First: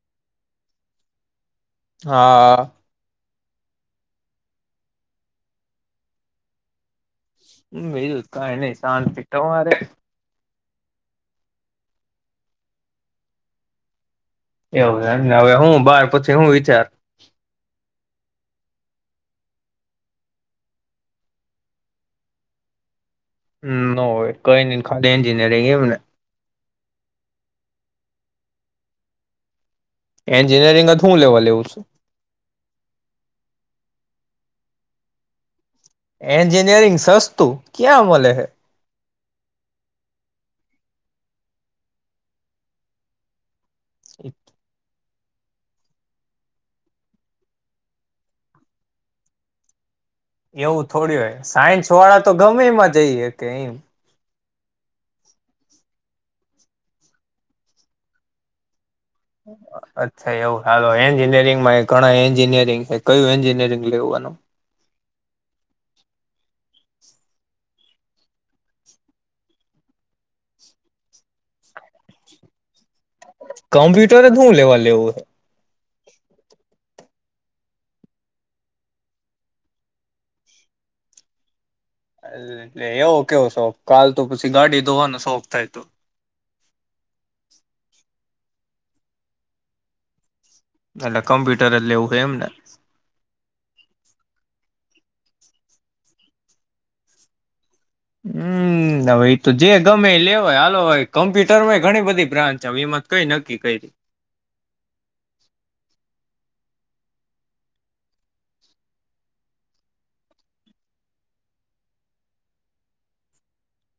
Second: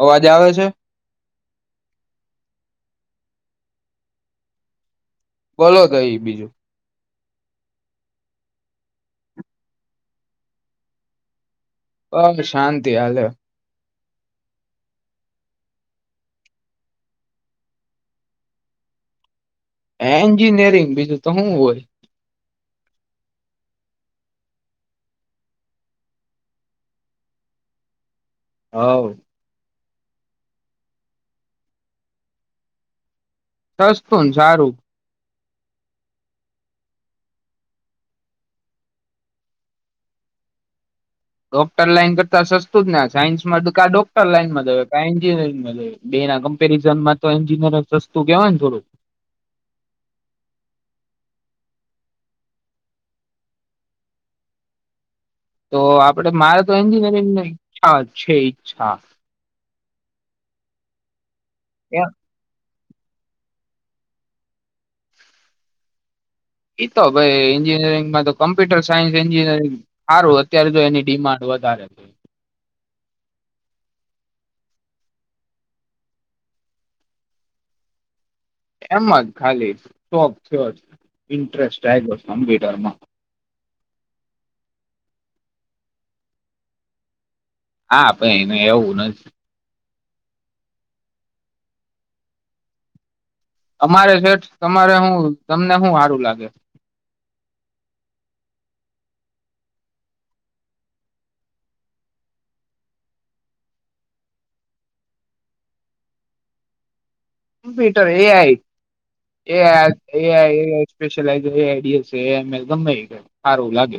અવાજ આવે છે? હા. બોલો તોઈ બીજું હ બીજું કઈ નહી શાંતિ તમારે હા શાંતિ હાલે એવું હવે હું બાર પછી હું વિચાર એન્જિનિયરિંગ બીજું તો હુ હોય ન હોય કઈ ન ખાલી એન્જિનયરિંગ એવુંને હાવ એન્જિનિયરિંગ જ હું લેવા લેવું છું? સસ્તું ન સારું. એન્જિનિયરિંગ સસ્તું, ક્યાં મળે હે? ડોક્ટર લાઈન કરતા સસ્તું જ ને. સાયન્સ માં કા ડોક્ટર લઇનમા જહે કા એન્જનયરિંગ માં જવુ બે ના કમ્પેરિઝનમાં તો એન્જિનિયર સસ્તું કેવાય ને થોડું. એવું થોડી હોય સાયન્સ વાળા તો ગમે એમાં જઈ હકે એમ. તો આપડે મારે તો એન્જિનિયરિંગની ઈચ્છા છે ઈચ્છા અચ્છા એવું હાલો એન્જિનિયરિંગ માં એ ઘણાં એન્જીિનયરિંગ કયું એન્જિનિયરિંગ લેવાનું એઈતો ભાઈ એન્જિનિયરિંગમાં તો કોમ્પ્યુટર સાયન્સ એન્જિનયરિંગ સારું. અત્યારે તો એની ડિમાન્ડ વધારે છે. કમ્પ્યુટર જ હું લેવા લેવું? એમાં જ ખાલી શોખ થયો. ઇન્ટરેસ્ટ આવ્યો છે કમ્પ્યુટરમાં એટલે એવું કેવો શો કાલ તો પછી ગાડી ધોવાનો શોખ થાય તો હા ભ એને એવું નથી એટલે કમ્પ્યુટર જ લેવું હોય એમ ને અમારે છેઠ તમારે હું તમને શું સારું લાગે હમ હવે એ તો જે ગમે એ લેવાય હાલો કમ્પ્યુટરમાંય ઘણી બધી બ્રાન્ચ હવે એમાં કઈ નક્કી કરી મ્પ્યુટર એઆ ગમે સારું લાગે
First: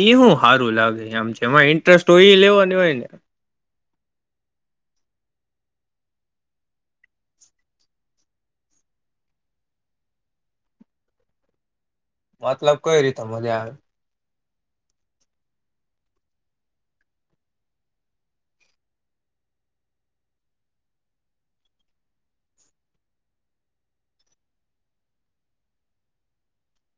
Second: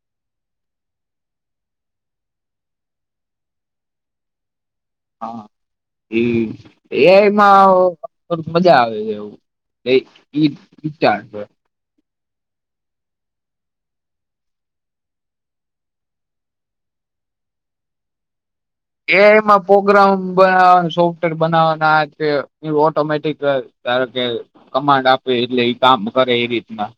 એ હું સારું લાગે આમ છે એમાં ઇન્ટરેસ્ટ હોય એ લેવાની હોય ને હા એ એમાં થ મજા આવે છે એવચાર મતલબ કઈ રીતે મજા આવે એ એમાં પ્રગ્રામ બનાવવાનું સોફ્ટવેર બનાવવાના ઓટોમેટિક ધાર કે કમાન્ડ આપે એટલે એ કામ કરે એ રીતના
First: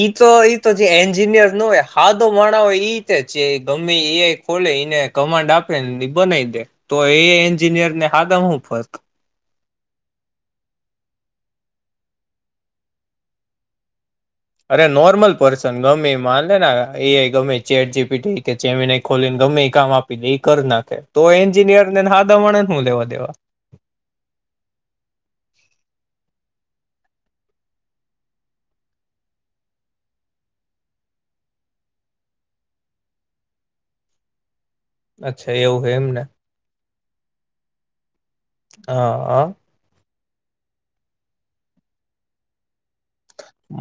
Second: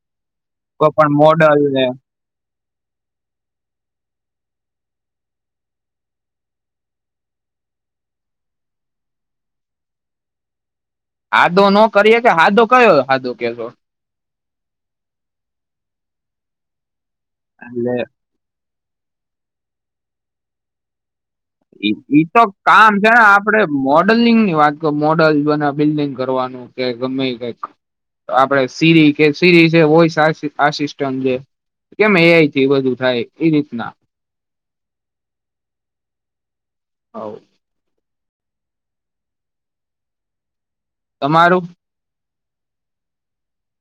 એ તો એ તો જે કોઈ પણ એન્જિનિયર ન મોડલ હોય ને હાદો માણા હોય એ રીતે જે ગમે એ ખોલે એને કમાન્ડ આપે બનાવી દે તો એ એન્જિનિયર ને હાથ હું ફર્ક આાદો નો કરીએ કે સાાદો કયો સાદો કેસો અરે નોર્મલ પર્સન ગમે મા લેને એ એ ગમ એ છે એર એટલે જીપી જેમને ખોલી ને ગમે એ કામ આપી દે એ કર નાખે તો એન્જિનિયર ને હાદા ઈતો માણસ હું કામ લેવા છે દેવા ને આપડે મોડલિંગ ની વાત કરી મોડલ બને બિલ્ડિંગ કરવાનું ગમે આપણેે સીરી કે સીરી વો આસિસ્ટ છે કેમ એથી બધું થાય એ રીતના અચ્છા એવું એમ ને [inaudible] હા હા તમારું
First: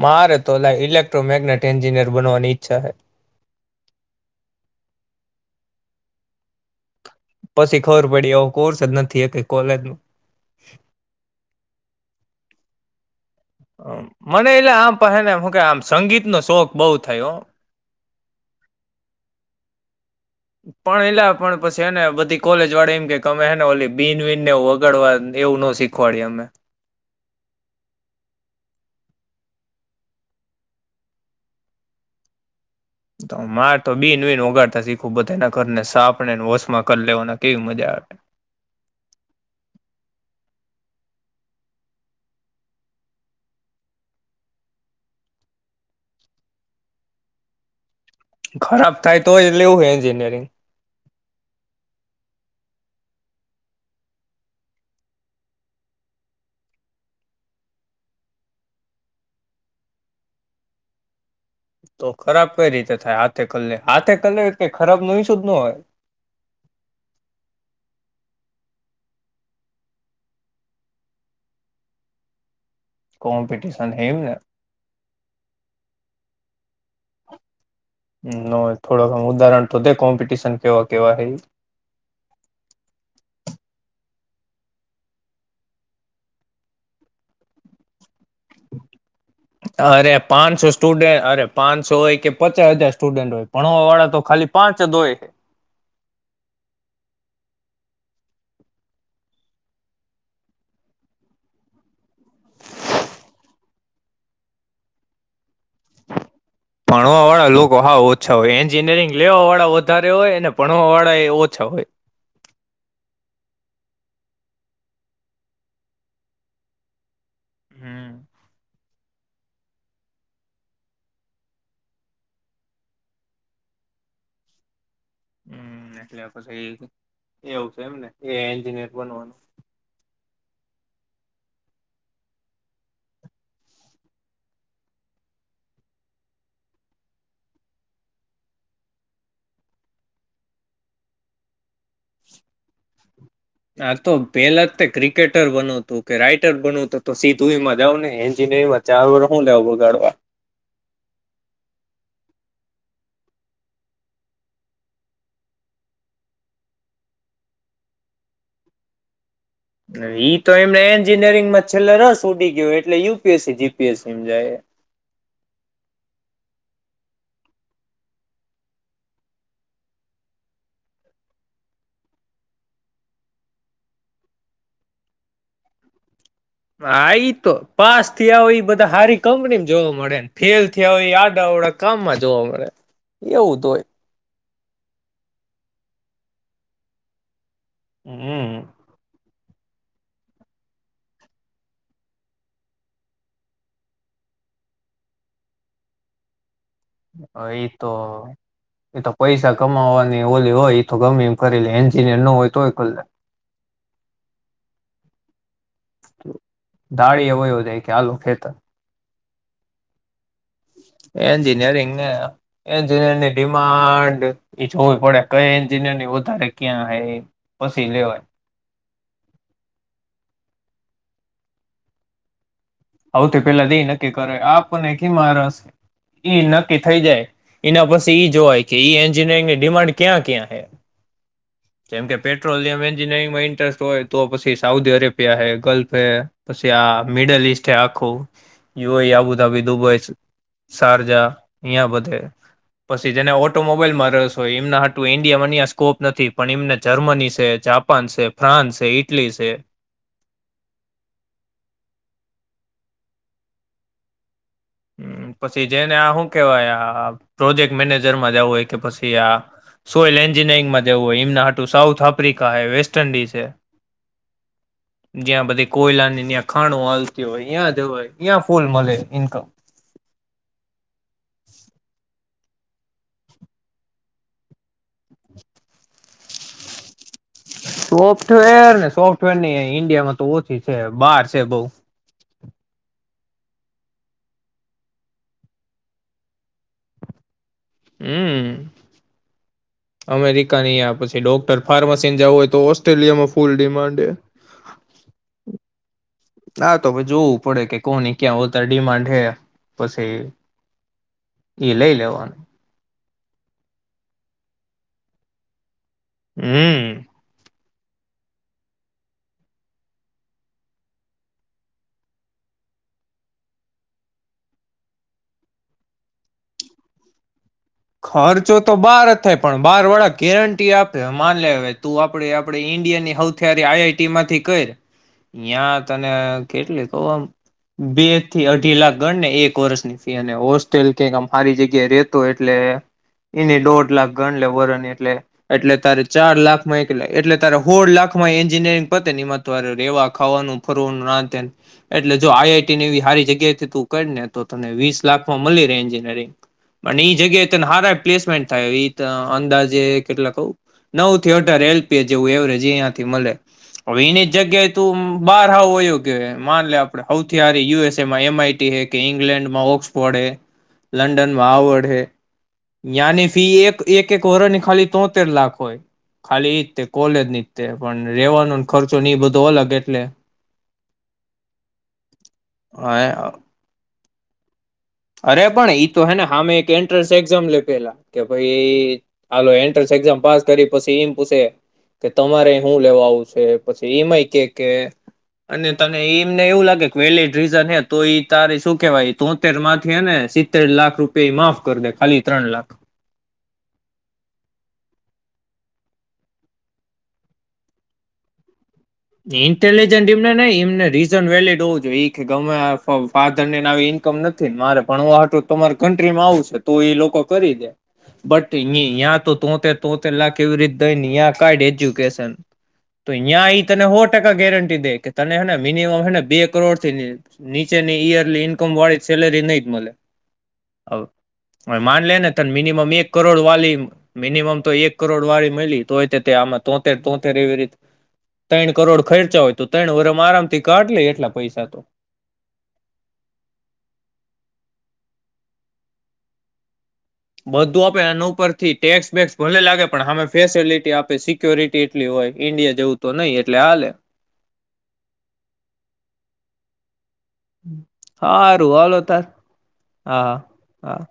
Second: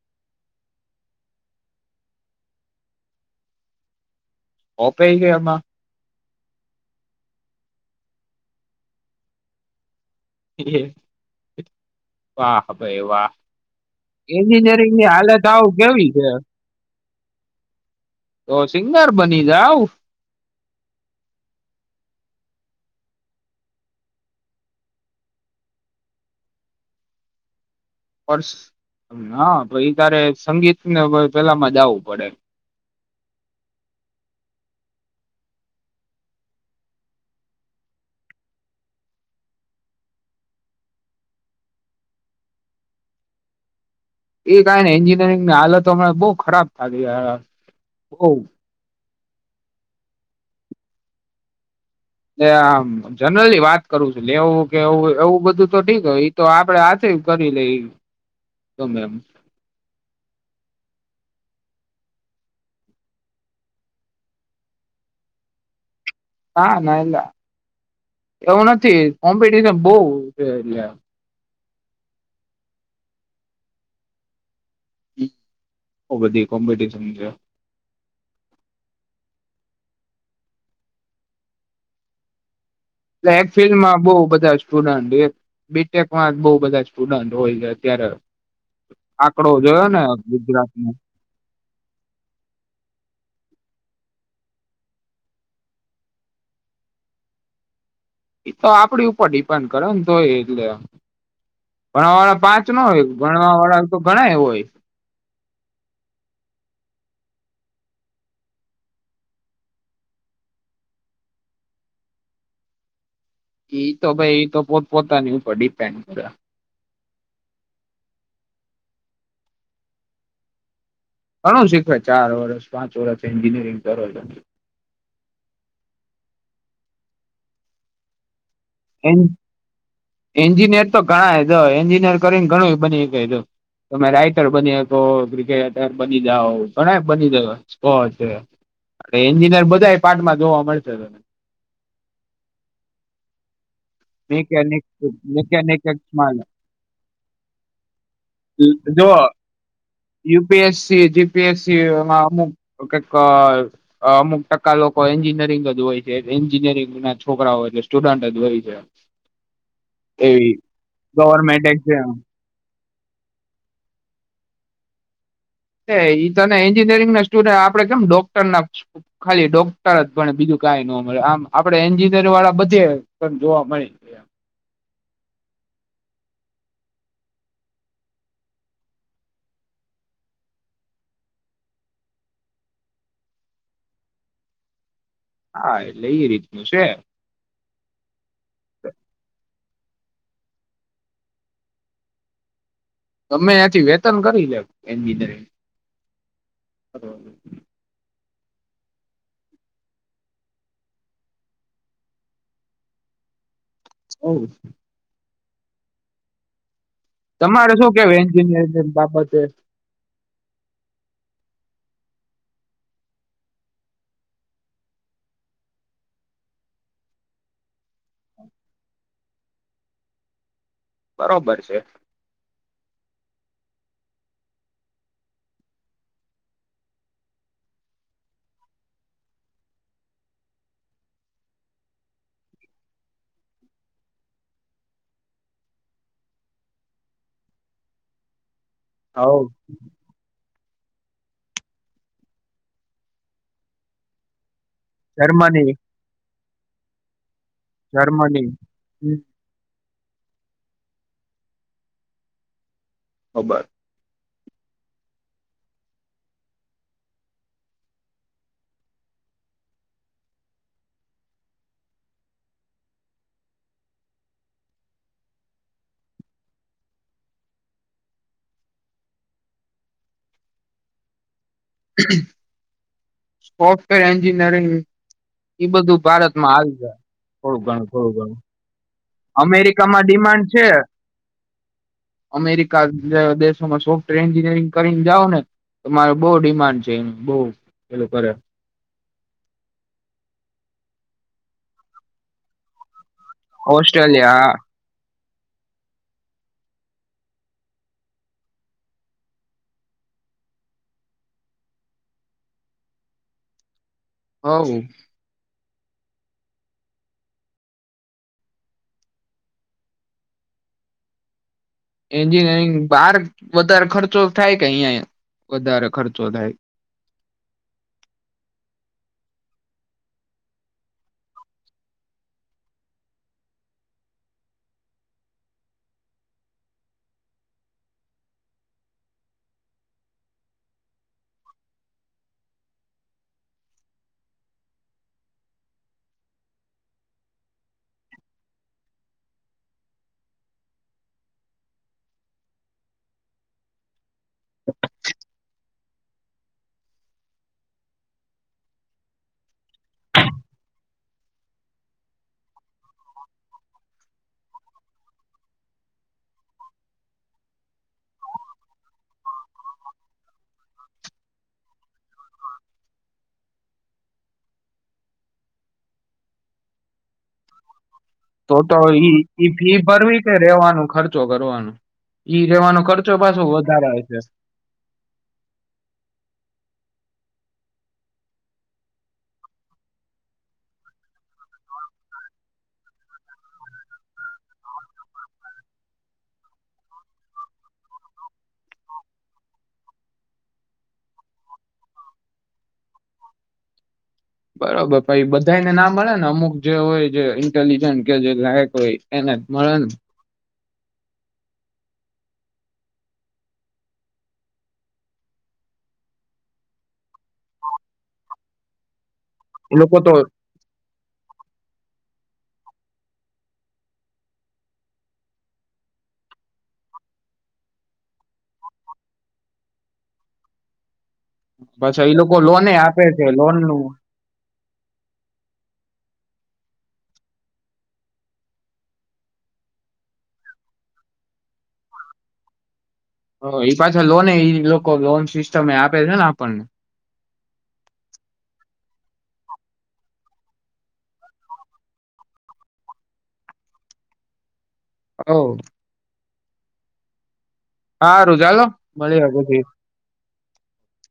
મારે તો લ ઇલેક્ટ્રોમેગ્નેટ એન્જિનિયર બનવાની ઈચ્છા છે ઓપેઈ ગયા એમાં પછી ખબર પડી આવ કોર્સ જ નથી એ કોલેજ ન [inaudible] વાહ હા ભાઈ વાહ મને એટલે એન્જિનિયરિંગ આમ ની પને હાલત કે આવ આમ કેવી છે સંગીતનોો શોખ બઉ થયો તો સિંગર બની જાાવ પણ એલા પણ પછી એને બધી કોલેજ વાળે એમ કે અમેને ઓલી બિન વિન ને વગાડવા એવું ન શીખવાડી અમે પ હ પ તારે સંગીતને પેલા મજ આવવું પડે તો માર તો બિન બિન ઓગાડતા શીખું બધા એના ઘરને સાપને વશમાં કરી લેવાના કેવી મજા આવે એ ક ને એન્જિનિયરિંગ ની હાલત હમણાં બહુ ખરાબ થ ગઈ ખરાબ કઈ તો એટલે એવું હો એન્જિનિયરિંગ એ આમ જનરલી વાત કરું છે લેવું કે એું એવું બધું તો ઠીક હોય એ તો આપડે આથી કરી લઈ ગમે એમ તો ખરાબ કઈ રીતે થાય હાથે કલે હાથે કલે ખરાબ નય શુંધ ન હોય ના ના એલા એવું નથી કોમ્પિટશન બહ એટલે કોમ્પિટીશન હેમને બધી કોમ્પિટશન છે થોડોક ઉદાહરણ તો તે કોમ્પિટિશન કેવા કેવા હ એ એક ફિલ્ડમાં બહુ બધા સ્ટુડન્ટ એક બીટેકમાં જ બહ બધા સ્ટુડન્ટ હોય છે અત્યારે આંકડો જોયો ને અરે પાંચસો ગુજરાતનો સ્ટુડન્ટ અરે પાંચસો હોય કે પચાસ હાજાર સ્ટુડન્ટ હોય ભણ વાળા તો ખાલી પાંચ દોય એ તો આપડી ઉપર ડિપેન્ડ કરેને તો હોય એટલે ભણ વાળા પાંચ નો હોય ભણવા વાળા તો ઘણા એ હોય ભણવા વાળા લોકો હા ઓછા હોય એન્જિનિયરિંગ લેવા વાળા વધારે હોય ને ભણવા વાળા એ ઓછા હોય એઈ તો ભાઈ એ તો પો પોતાની ઉપર ડિપેન્ડ કર હમ ઘણું શીખવાવે ચાર વર્ષ પાંચ વરષ એન્જિનિયરિંગ કરો હમ એટલે પ એવું છે એમને ર બનવાનું એન્જિનિયર તો ઘણા એન્જિનિયર કરીને ઘણું બની તમે રાઈટર બનીકો ક્રિકેટર બની જા ઘણા બનીકો એન્જિનિયર બધા પાર્ટમાં જોવા મળશે તમે આ તો પેલા તે ક્રિકેટર બનવ હતું કે મેકેનિકમાં રાઈટર બનવ હતું તો સીધમાં જાવ ને એન્જનમાં જો ચારર હું લઉ બગાડવા યુપીએસસી જીપીએસસી એમાં અમુક કઈક અમુક ટકા લોકો એન્જિનિયરિંગ જ હોય છે એન્જિનિયરિંગ ના છોકરાઓ એટલે સ્ટુડન્ટ જ હોય છે તો એવી એમને એન્જિનિયરિંગ ગવર્મેન્ટ માં છેલ્લેર એક્ઝામ ઉડી ગયો એટલે યુપીએસસી જીપીએસમ જાય એ એ તને એન્જિનિયરિંગ ના સ્ટુડ આપડે કેમ ડોક્ટર ના ખાલી ડોક્ટર જ ભણે બીજું કઈ ન મળે આમ આપે એન્જિનિયર વાળા બધે ત જોવા મળે આ એ તો પાસ થયા હોય બધા સારી કંપનીમાં જોવા મળે ફેલ થયા હોય આડા ઓડા કામમાં જોવા મળે એવું તો હોય હા એટલે એ રીતનું છે હમ [inaudible] તમે એ્યાંથી વેતન કરી લે એન્જિનિયરિંગ એ તો એ તો પૈસા કમાવાની ઓલી હોય એ તો ગમે એ કરી લે એન્જિનિયર ન હોય તોય કરી લે [inaudible] [inaudible] એ વયો તમારે જાય કે શું કેવય હાલો ખેતર એન્જિનિયરિંગ બાબત હ એન્જિનિયરિંગ ને એન્જિનયરની ડિમાન્ડ એ જોવી પડે કઈ એન્જિનિયર વધારે ક્યાં પછી લેવાય બરોબર છે આવતી પેલા તો એ નક્કી કરે આપને કીમા રસ એ નક્કી થઈ જાય એના પછી ઈ જોવાય કે એન્જિનિયરિંગની ડિમાન્ડ ક્યાં ક્યાં હે જેમ કે પેટ્રોલિયમ એન્જિનિયરિંગમાં ઇન્ટરેસ્ટ હોય તો પછી સાઉદી અરેબિયા હે ગલ્ફ હ પછી આ મિડલ ઈસ્ટ હ આખું યુઆઈ હવ આબુધાબી દુબઈ સારજા અયા બધે પછી જેને ઓટોમોબાઈલ માં રહેસો એ હતું ઇન્ડિયામાંની જર્મની સ્કોપ નથી પણ એમને જર્મની છે જાપાન છે જર્મની ફ્રાન્સ છે હમ ઇટલી છે ખબર પછી જેને આ શું કેવાય આ પ્રોજેક્ટ મેનેજરમાં જવું હોય કે પછી આ સોયલ એન્જિનયરિંગમાં જવું હોય એમના આટું સાઉથ આફ્રિકા હ વેસ્ટ ન્ડિઝ છે જ્યાં બધી કોયલાની્યા ખાણો ચાલતી હોય જવય ત્યાં ફૂલ મળે ઇન્કમ સોફ્ટવેર એન્જિનિયરિંગ એ બધું ભારતમાં આવી જાય થોડું ઘણું થોડું ઘણું સોફ્ટવેર ને સોફ્ટ નહી અમેરિકામાં ઇન્ડિયામાં તો ડિમાન્ડ ઓછી છે બહાર છે બઉ અમેરિકા દેશોમાં સોફ્ટવેર એન્જિનિયરિંગ કરીને જાાવ ને તો મારો બહુ ડિમાન્ડ છે એનું બઉ હમ અમેરિકાનીયા પછી તે ડોક્ટર ફાર્માસીને જવું હોય તો ઓસ્ટ્રેલિયામાં ફૂલ ડિમાન્ડ હે ઓસ્ટ્રેલિયા હા તો જોવું પડે કે કોની ક્યાં વધતારે ડિમાન્ડ હે પછી એ લઈ લેવાનું હા હમ એન્જિનિયરિંગ બહાર વધારે ખર્ચો થાય કે અહિયાં વધારે ખર્ચો થાય ખર્ચો તો બાર થાય પણ બાર વાળા ગેરંટી આપે માન લે તું આપડી આપે ઈન્ડિયાની હથિયારી આઈઆઈટી માંથી કર ત્યાં તને કેટલી કમ બે થી અઢી લાખ ગણને એક વર્ષની ફી અને હોસ્ટેલ કક આમારી જગ્યાએ રતો એટ એની દોઢ લાખ ગણ લે વરણ એટલે એટલે તારે ચાર લાખ માં એક એટલે તારે હોોળ લાખ માં એન્જિનયરિંગ પતે માંરે રેવા ખાવાનું ફરવાનું નાંત એટલે જો આઈઆઈટી ની એ સારી જગ્યાથી તું કરી ને તો તને વીસ લાખમાં મળી રહેે એન્જિનયરિંગ જગ્યાએ ત હાર પ્લેસમેન્ટ થાય એ અંદાજે કેટલા નવ થી અઢાર એલપીએ જેવું એવરેજ એયાથી મળે હવે એની જગ્યાએ તું બાર હયું કે માન લે આપડ સૌથી હારી યુએસએમાં એમ આઈટી હે કે ઈંગ્લેન્ડમાં ઓક્સફોર્ડ હે લંડનમાં હડ હે ની ફી એક એક એક વરની ખાલી તોતેર લાખ હોય ખાલી એ જ તે કોલેજ ની જ તે પણ તો રેવાનો તો ખર્ચો ને એ બધો ઈઈ અલગ ફી એટલે ભરવી કે રેવાનું ખર્ચો કરવાનું ઈ રેવાનો ખર્ચો પાછું વધારે જસ અરે પણ તો હેમે એક એ્રસ એઝામ લે પેલા કે ભાઈ આાલ એન્ટ્રસ એઝામ પાસ કરી પછી એમ પૂછે કે તમારે શું લેવા આવું છે પછી એમાંય કે અને ત એમને એવું લાગે વેલીડ રીઝન તો ત શું કેવાય તોતેર સિત્તેર લાખ રૂપિયા માફ કરી દે ખાલી ત્રણ લાખ બરોબર પાઈ બધાને ના મળે ને અમુક જે હોય જે ઇન્ટેલિજન્ટ કે જે લાયક હોય એને જ મળે ને ઇન્ટેલીિજન્ટ એમને ન એ રીઝન વેલીડ હોવું જોઈએ એ ગમે ફધર ને ઈનકમ નથી ને મારે પણ હ હત તમારી કન્ટ્રીમાં આવું છે તો એ લોકો કરી દે બટ તો તો તે એ તો લોકો તેલા કેવી રીતે કડ એજ્યુકેશન તો ્યાં તને સો ટકા ગેરંટી દે કે તનેે મિનિમમ હેને બે કરોડ થી નીચેની ઈયરલી ઈન્કમ વાળી સેલેરી નહી જ મળે હ પાછા માન લે એ ને લોકો ત લોને મિનિમમ આપે એક છે કરોડ લોન વાલી નું મિનિમમ તો એક કરોડ વાળી મળી તો હોય તે આમાં તોતેર તોતેર એવી રીતે ત્રણ કરોડ ખર્ચા હોય તો ત્રણ વરમાં આરામ થી કાઢ લે એટલા પૈસા તો હ એ પાછા લોન એ લોકો લોન સિસ્ટમ એ આપે છે ને આપણને બધું આપે અને ઉપરથી ટેક્સ બેેક્સ ભલે લાગે પણ હમે ફેસિલિટી આપે સિક્યોરિટી એટલી હોય ઈન્ડિયા જવું તો નહીિ એટલે હાલે હ સારું ચાલો હાારુંવાલોો તાર મળીએ પછી હા હા